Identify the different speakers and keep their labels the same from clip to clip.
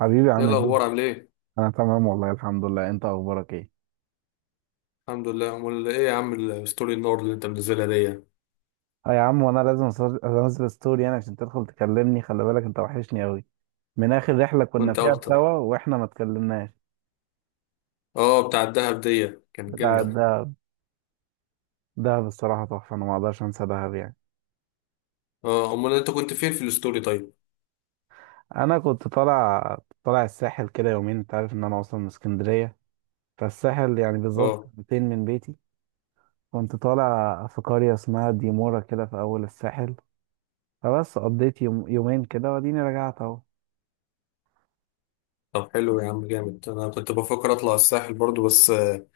Speaker 1: حبيبي،
Speaker 2: ايه
Speaker 1: عامل ايه؟
Speaker 2: الاخبار عامل ايه؟
Speaker 1: انا تمام والله الحمد لله. انت اخبارك ايه؟
Speaker 2: الحمد لله. امال ايه يا عم الستوري النور اللي انت منزلها دي؟
Speaker 1: اه يا عم، وانا لازم انزل ستوري يعني عشان تدخل تكلمني. خلي بالك، انت وحشني قوي من اخر رحلة كنا
Speaker 2: وانت
Speaker 1: فيها
Speaker 2: اكتر.
Speaker 1: سوا واحنا ما اتكلمناش.
Speaker 2: اه، بتاع الدهب دي كانت
Speaker 1: بتاع
Speaker 2: جامده.
Speaker 1: الدهب دهب الصراحة تحفة. انا ما اقدرش انسى دهب يعني.
Speaker 2: اه، امال انت كنت فين في الستوري طيب؟
Speaker 1: انا كنت طالع الساحل كده يومين. انت عارف ان انا اصلا من اسكندرية، فالساحل يعني بالظبط
Speaker 2: اه.
Speaker 1: 200 من بيتي. كنت طالع في قرية اسمها ديمورا كده في اول الساحل. فبس قضيت يوم يومين كده واديني رجعت اهو.
Speaker 2: طب حلو يا عم جامد. انا كنت بفكر اطلع الساحل برضو بس آه،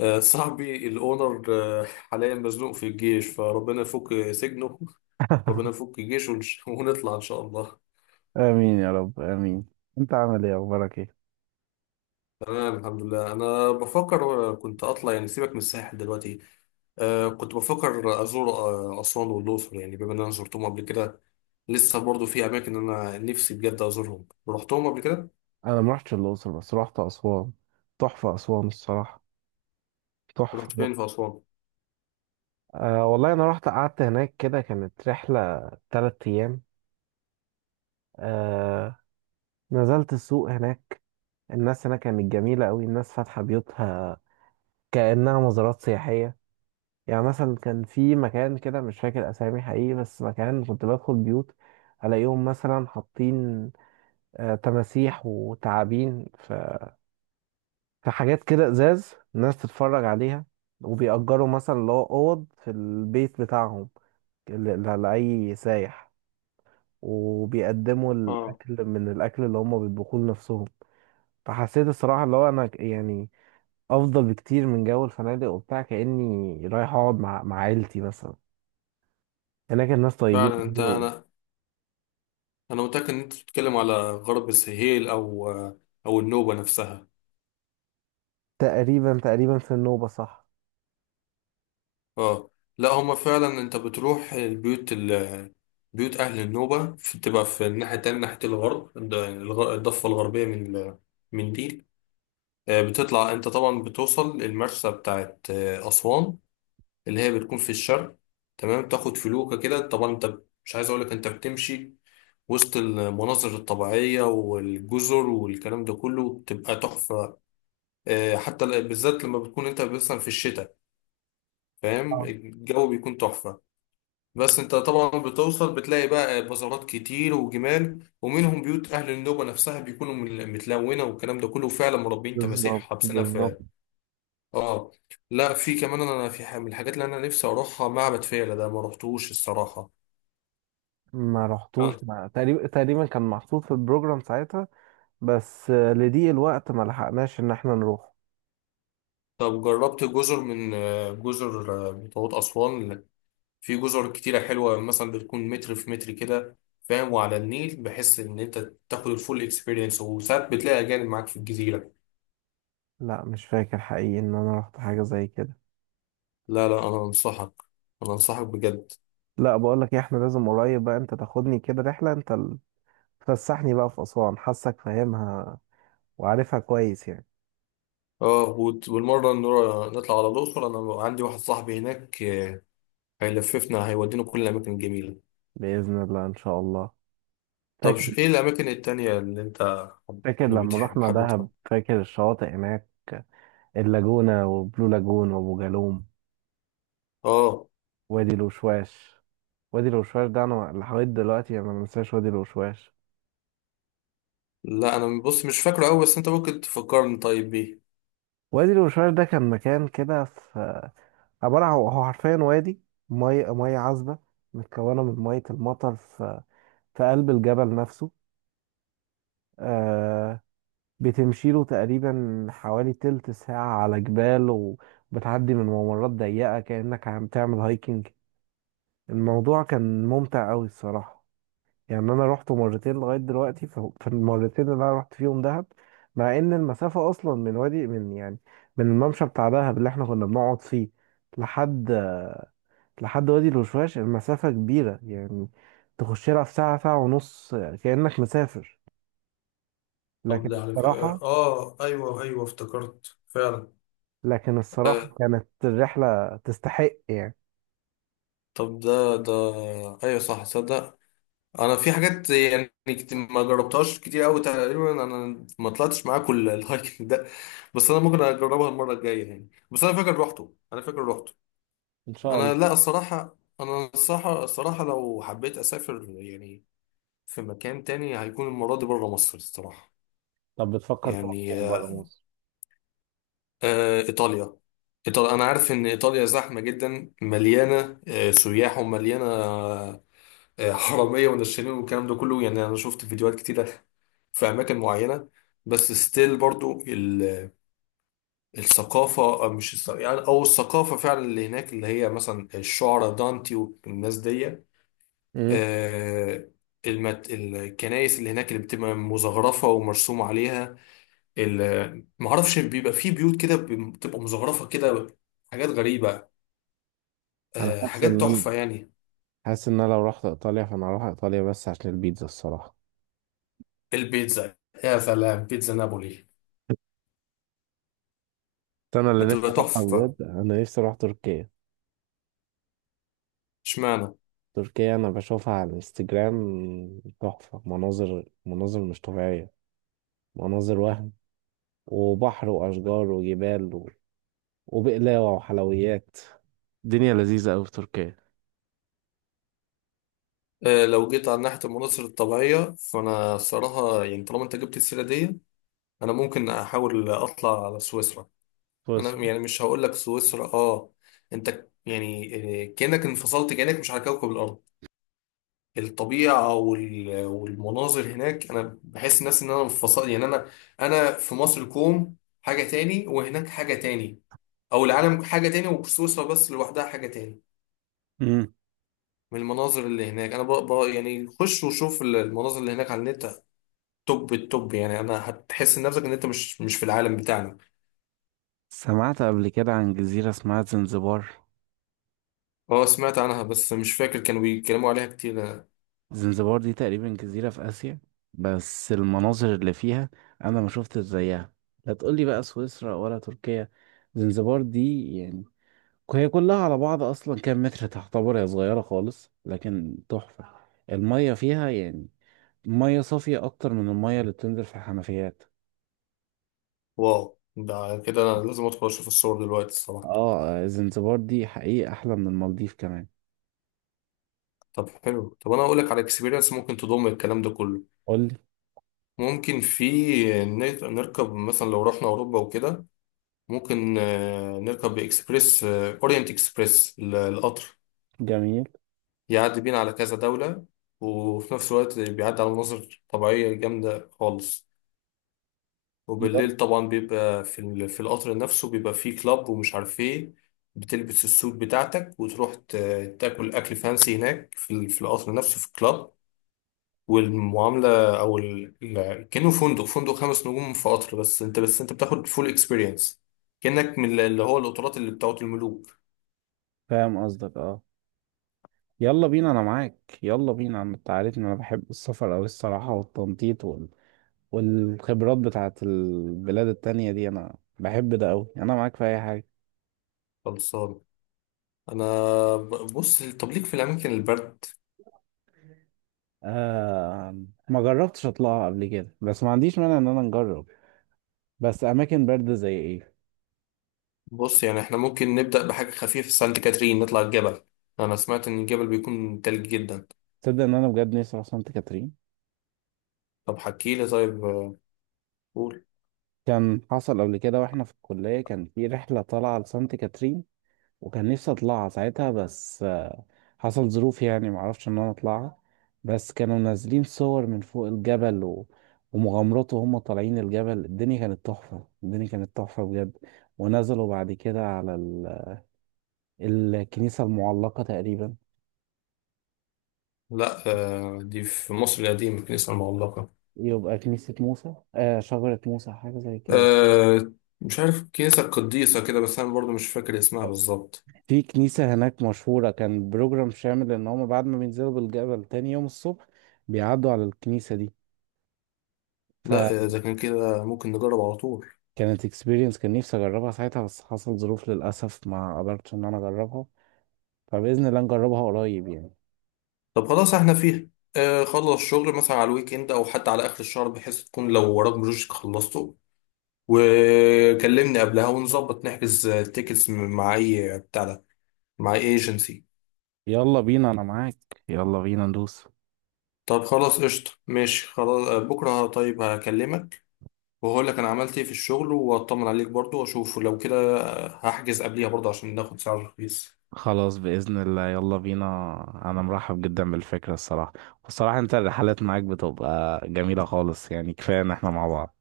Speaker 2: آه، صاحبي الاونر حاليا مزنوق في الجيش فربنا يفك سجنه ربنا يفك جيشه ونطلع ان شاء الله.
Speaker 1: امين يا رب امين. انت عامل ايه؟ اخبارك ايه؟
Speaker 2: تمام الحمد لله. انا بفكر كنت اطلع يعني، سيبك من الساحل دلوقتي. كنت بفكر أزور أسوان والأقصر، يعني بما إن أنا زرتهم قبل كده، لسه برضو في أماكن أنا نفسي بجد أزورهم. رحتهم قبل كده؟
Speaker 1: انا ما رحتش الاقصر بس رحت اسوان. تحفه اسوان الصراحه، تحفه.
Speaker 2: رحت فين في أسوان؟
Speaker 1: أه والله انا رحت قعدت هناك كده، كانت رحله تلات ايام. أه، نزلت السوق هناك. الناس هناك كانت جميله قوي، الناس فاتحه بيوتها كانها مزارات سياحيه. يعني مثلا كان في مكان كده، مش فاكر اسامي حقيقي، بس مكان كنت بدخل بيوت الاقيهم مثلا حاطين تماسيح وتعابين. في حاجات كده ازاز الناس تتفرج عليها. وبيأجروا مثلا اللي هو اوض في البيت بتاعهم ل- لأي سايح، وبيقدموا
Speaker 2: آه.
Speaker 1: الاكل من الاكل اللي هم بيطبخوه لنفسهم. فحسيت الصراحه اللي هو انا يعني افضل بكتير من جو الفنادق وبتاع، كاني رايح اقعد مع عيلتي مثلا. هناك الناس طيبين
Speaker 2: فعلا.
Speaker 1: أوي.
Speaker 2: أنا أنا متأكد إن أنت بتتكلم على غرب السهيل أو أو النوبة نفسها.
Speaker 1: تقريبا تقريبا في النوبه صح.
Speaker 2: آه. لا، هما فعلا. أنت بتروح البيوت بيوت أهل النوبة بتبقى في الناحية التانية، ناحية الغرب، الضفة الغربية من من دي. بتطلع أنت طبعا، بتوصل المرسى بتاعت أسوان، اللي هي بتكون في الشرق. تمام، تاخد فلوكة كده طبعا انت، مش عايز اقولك انت بتمشي وسط المناظر الطبيعية والجزر والكلام ده كله، بتبقى تحفة. حتى بالذات لما بتكون انت مثلا في الشتاء، فاهم،
Speaker 1: اه
Speaker 2: الجو بيكون تحفة. بس انت طبعا بتوصل بتلاقي بقى بازارات كتير وجمال، ومنهم بيوت اهل النوبة نفسها بيكونوا متلونة والكلام ده كله، فعلا مربين تماسيح
Speaker 1: بالظبط
Speaker 2: حابسينها
Speaker 1: بالظبط.
Speaker 2: في. اه. لا، في كمان انا من الحاجات اللي انا نفسي اروحها معبد فيلة، ده ما رحتوش الصراحه.
Speaker 1: ما
Speaker 2: آه.
Speaker 1: رحتوش ما تقريبا تقريبا كان محطوط في البروجرام ساعتها، بس لضيق الوقت ما لحقناش ان احنا نروح.
Speaker 2: طب جربت جزر من آه، جزر بتوعت اسوان؟ في جزر كتيره حلوه، مثلا بتكون متر في متر كده، فاهم، وعلى النيل، بحس ان انت تاخد الفول اكسبيرينس، وساعات بتلاقي اجانب معاك في الجزيره.
Speaker 1: لا مش فاكر حقيقي ان انا رحت حاجة زي كده.
Speaker 2: لا، لا، انا انصحك. انا انصحك بجد.
Speaker 1: لا، بقول لك إيه، احنا لازم قريب بقى انت تاخدني كده رحلة، انت تفسحني بقى في اسوان. حاسك فاهمها وعارفها كويس يعني.
Speaker 2: اه. والمره نطلع على الاقصر. انا عندي واحد صاحبي هناك هيلففنا هيودينا كل الاماكن الجميله.
Speaker 1: بإذن الله، ان شاء الله.
Speaker 2: طب
Speaker 1: فاكر
Speaker 2: ايه الاماكن التانية اللي انت حب-
Speaker 1: فاكر
Speaker 2: يعني
Speaker 1: لما
Speaker 2: بتحب،
Speaker 1: رحنا
Speaker 2: حابب تروح.
Speaker 1: دهب؟ فاكر الشواطئ هناك؟ اللاجونة وبلو لاجون وابو جالوم،
Speaker 2: اه،
Speaker 1: وادي الوشواش. وادي الوشواش ده انا لحد دلوقتي انا ما انساش وادي الوشواش.
Speaker 2: لا، انا بص مش فاكره قوي، بس انت ممكن تفكرني طيب بيه.
Speaker 1: وادي الوشواش ده كان مكان كده، في عبارة عن هو حرفيا وادي، مية مية عذبة متكونة من مية المطر في قلب الجبل نفسه. آه بتمشيله تقريبا حوالي تلت ساعة على جبال وبتعدي من ممرات ضيقة كأنك عم تعمل هايكنج. الموضوع كان ممتع أوي الصراحة. يعني أنا روحته مرتين لغاية دلوقتي في المرتين اللي أنا رحت فيهم دهب، مع إن المسافة أصلا من يعني من الممشى بتاع دهب اللي إحنا كنا بنقعد فيه لحد لحد وادي الوشواش، المسافة كبيرة يعني، تخش لها في ساعة ساعة ونص كأنك مسافر.
Speaker 2: طب
Speaker 1: لكن
Speaker 2: ده على
Speaker 1: الصراحة
Speaker 2: فكرة، اه، ايوه، ايوه، افتكرت فعلا.
Speaker 1: لكن
Speaker 2: آه،
Speaker 1: الصراحة كانت الرحلة تستحق يعني.
Speaker 2: طب ده ايوه، صح، صدق. انا في حاجات يعني ما جربتهاش كتير قوي. تقريبا انا ما طلعتش معاك الهايكنج ده، بس انا ممكن اجربها المره الجايه يعني. بس انا فاكر روحته.
Speaker 1: ان شاء
Speaker 2: انا، لا،
Speaker 1: الله.
Speaker 2: الصراحه، انا الصراحه لو حبيت اسافر يعني في مكان تاني، هيكون المرة دي بره مصر الصراحة.
Speaker 1: طب بتفكر تروح
Speaker 2: يعني
Speaker 1: فين بره مصر؟
Speaker 2: إيطاليا. إيطاليا، أنا عارف إن إيطاليا زحمة جدا، مليانة سياح، ومليانة حرامية ونشالين والكلام ده كله يعني. أنا شفت فيديوهات كتيرة في أماكن معينة. بس ستيل برضو الثقافة، أو مش يعني، أو الثقافة فعلا اللي هناك اللي هي مثلا الشعراء دانتي والناس دي.
Speaker 1: امم
Speaker 2: آه، الكنائس اللي هناك اللي بتبقى مزخرفة ومرسوم عليها. معرفش، بيبقى في بيوت كده بتبقى مزخرفة كده، حاجات غريبة.
Speaker 1: انا
Speaker 2: حاجات تحفة يعني.
Speaker 1: حاسس ان انا لو رحت ايطاليا، فانا هروح ايطاليا بس عشان البيتزا الصراحة.
Speaker 2: البيتزا. يا سلام، بيتزا نابولي.
Speaker 1: بس انا اللي نفسي
Speaker 2: هتبقى
Speaker 1: اروحها
Speaker 2: تحفة.
Speaker 1: بجد، انا نفسي اروح تركيا.
Speaker 2: اشمعنى.
Speaker 1: تركيا انا بشوفها على الانستجرام تحفة، مناظر، مناظر مش طبيعية، مناظر وهم، وبحر واشجار وجبال وبقلاوة وحلويات. الدنيا لذيذة أوي في تركيا.
Speaker 2: لو جيت على ناحية المناظر الطبيعية، فأنا صراحة يعني، طالما أنت جبت السيرة دي، أنا ممكن أحاول أطلع على سويسرا. أنا
Speaker 1: بصرة.
Speaker 2: يعني مش هقول لك سويسرا أنت يعني كأنك انفصلت، كأنك مش على كوكب الأرض. الطبيعة والمناظر هناك، أنا بحس الناس إن أنا منفصل يعني. أنا في مصر كوم، حاجة تاني، وهناك حاجة تاني. أو العالم حاجة تاني، وسويسرا بس لوحدها حاجة تاني
Speaker 1: امم
Speaker 2: من المناظر اللي هناك. أنا بقى يعني، خش وشوف المناظر اللي هناك على النت، توب التوب يعني. أنا هتحس نفسك إن أنت مش في العالم بتاعنا.
Speaker 1: سمعت قبل كده عن جزيرة اسمها زنزبار.
Speaker 2: أه، سمعت عنها بس مش فاكر، كانوا بيتكلموا عليها كتير.
Speaker 1: زنزبار دي تقريبا جزيرة في آسيا، بس المناظر اللي فيها أنا ما شفتش زيها. لا تقولي بقى سويسرا ولا تركيا، زنزبار دي يعني، هي كلها على بعض أصلا كام متر، تعتبر هي صغيرة خالص لكن تحفة. المية فيها يعني مية صافية أكتر من المية اللي بتنزل في الحنفيات.
Speaker 2: واو، ده كده أنا لازم أدخل أشوف الصور دلوقتي الصراحة.
Speaker 1: اه زنزبار دي حقيقة احلى من المالديف كمان.
Speaker 2: طب حلو. طب أنا أقول لك على اكسبيرينس، ممكن تضم الكلام ده كله.
Speaker 1: قولي.
Speaker 2: ممكن في نركب مثلا لو رحنا أوروبا وكده، ممكن نركب إكسبريس أورينت إكسبريس القطر،
Speaker 1: جميل.
Speaker 2: يعدي بينا على كذا دولة، وفي نفس الوقت بيعدي على مناظر طبيعية جامدة خالص.
Speaker 1: يلا.
Speaker 2: وبالليل طبعا بيبقى في في القطر نفسه، بيبقى فيه كلاب ومش عارف إيه. بتلبس السوت بتاعتك وتروح تاكل أكل فانسي هناك في في القطر نفسه، في الكلاب، والمعامله، او كانه فندق خمس نجوم في قطر، بس انت بتاخد فول اكسبيرينس، كانك من اللي هو القطارات اللي بتاعت الملوك.
Speaker 1: فاهم قصدك، اه. يلا بينا، انا معاك. يلا بينا، انت عارفني انا بحب السفر اوي الصراحة، والتنطيط والخبرات بتاعت البلاد التانية دي، انا بحب ده اوي. انا معاك في اي حاجة.
Speaker 2: خلصان. انا بص. طب ليك في الاماكن البرد؟
Speaker 1: آه، ما جربتش اطلعها قبل كده بس ما عنديش مانع ان انا نجرب. بس اماكن باردة زي ايه؟
Speaker 2: بص يعني، احنا ممكن نبدا بحاجه خفيفه، في سانت كاترين نطلع الجبل. انا سمعت ان الجبل بيكون تلج جدا.
Speaker 1: تصدق ان انا بجد نفسي اروح سانت كاترين.
Speaker 2: طب حكي لي طيب قول.
Speaker 1: كان حصل قبل كده واحنا في الكلية، كان في رحلة طالعة لسانت كاترين، وكان نفسي اطلعها ساعتها، بس حصل ظروف يعني معرفش ان انا اطلعها. بس كانوا نازلين صور من فوق الجبل ومغامرات وهم طالعين الجبل، الدنيا كانت تحفة، الدنيا كانت تحفة بجد. ونزلوا بعد كده على الكنيسة المعلقة تقريبا.
Speaker 2: لا، دي في مصر القديمه كنيسه المعلقه.
Speaker 1: يبقى كنيسة موسى، شجرة موسى، حاجة زي كده.
Speaker 2: آه. مش عارف، كنيسة قديسة كده، بس أنا برضو مش فاكر اسمها بالظبط.
Speaker 1: في كنيسة هناك مشهورة، كان بروجرام شامل ان هم بعد ما بينزلوا بالجبل تاني يوم الصبح بيعدوا على الكنيسة دي. ف
Speaker 2: لا، إذا كان كده ممكن نجرب على طول.
Speaker 1: كانت اكسبيرينس، كان نفسي اجربها ساعتها بس حصل ظروف للاسف، ما قدرتش ان انا اجربها. فباذن الله نجربها قريب يعني.
Speaker 2: طب خلاص احنا فيها. آه، خلص شغل مثلا على الويك إند، أو حتى على آخر الشهر، بحيث تكون لو وراك بروجكت خلصته، وكلمني قبلها ونظبط نحجز تيكتس مع أي بتاع ده، مع أي ايجنسي.
Speaker 1: يلا بينا انا معاك، يلا بينا ندوس.
Speaker 2: طب خلاص قشطة، ماشي خلاص. بكرة طيب هكلمك، وهقول لك أنا عملت إيه في الشغل، وأطمن عليك برضو، وأشوف لو كده هحجز قبليها برضو عشان ناخد سعر رخيص.
Speaker 1: خلاص باذن الله، يلا بينا. انا مرحب جدا بالفكره الصراحه. والصراحه انت الرحلات معاك بتبقى جميله خالص يعني، كفايه ان احنا مع بعض.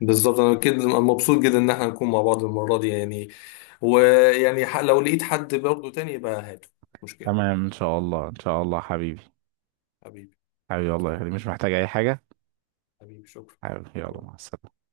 Speaker 2: بالظبط، انا كده مبسوط جدا ان احنا نكون مع بعض المره دي يعني. ويعني لو لقيت حد برضه تاني يبقى هاته، مش مشكله.
Speaker 1: تمام ان شاء الله، ان شاء الله حبيبي.
Speaker 2: حبيبي.
Speaker 1: حبيبي والله يا
Speaker 2: سلام.
Speaker 1: غالي. مش محتاج اي حاجه.
Speaker 2: حبيبي شكرا.
Speaker 1: حبيبي، يلا مع السلامه.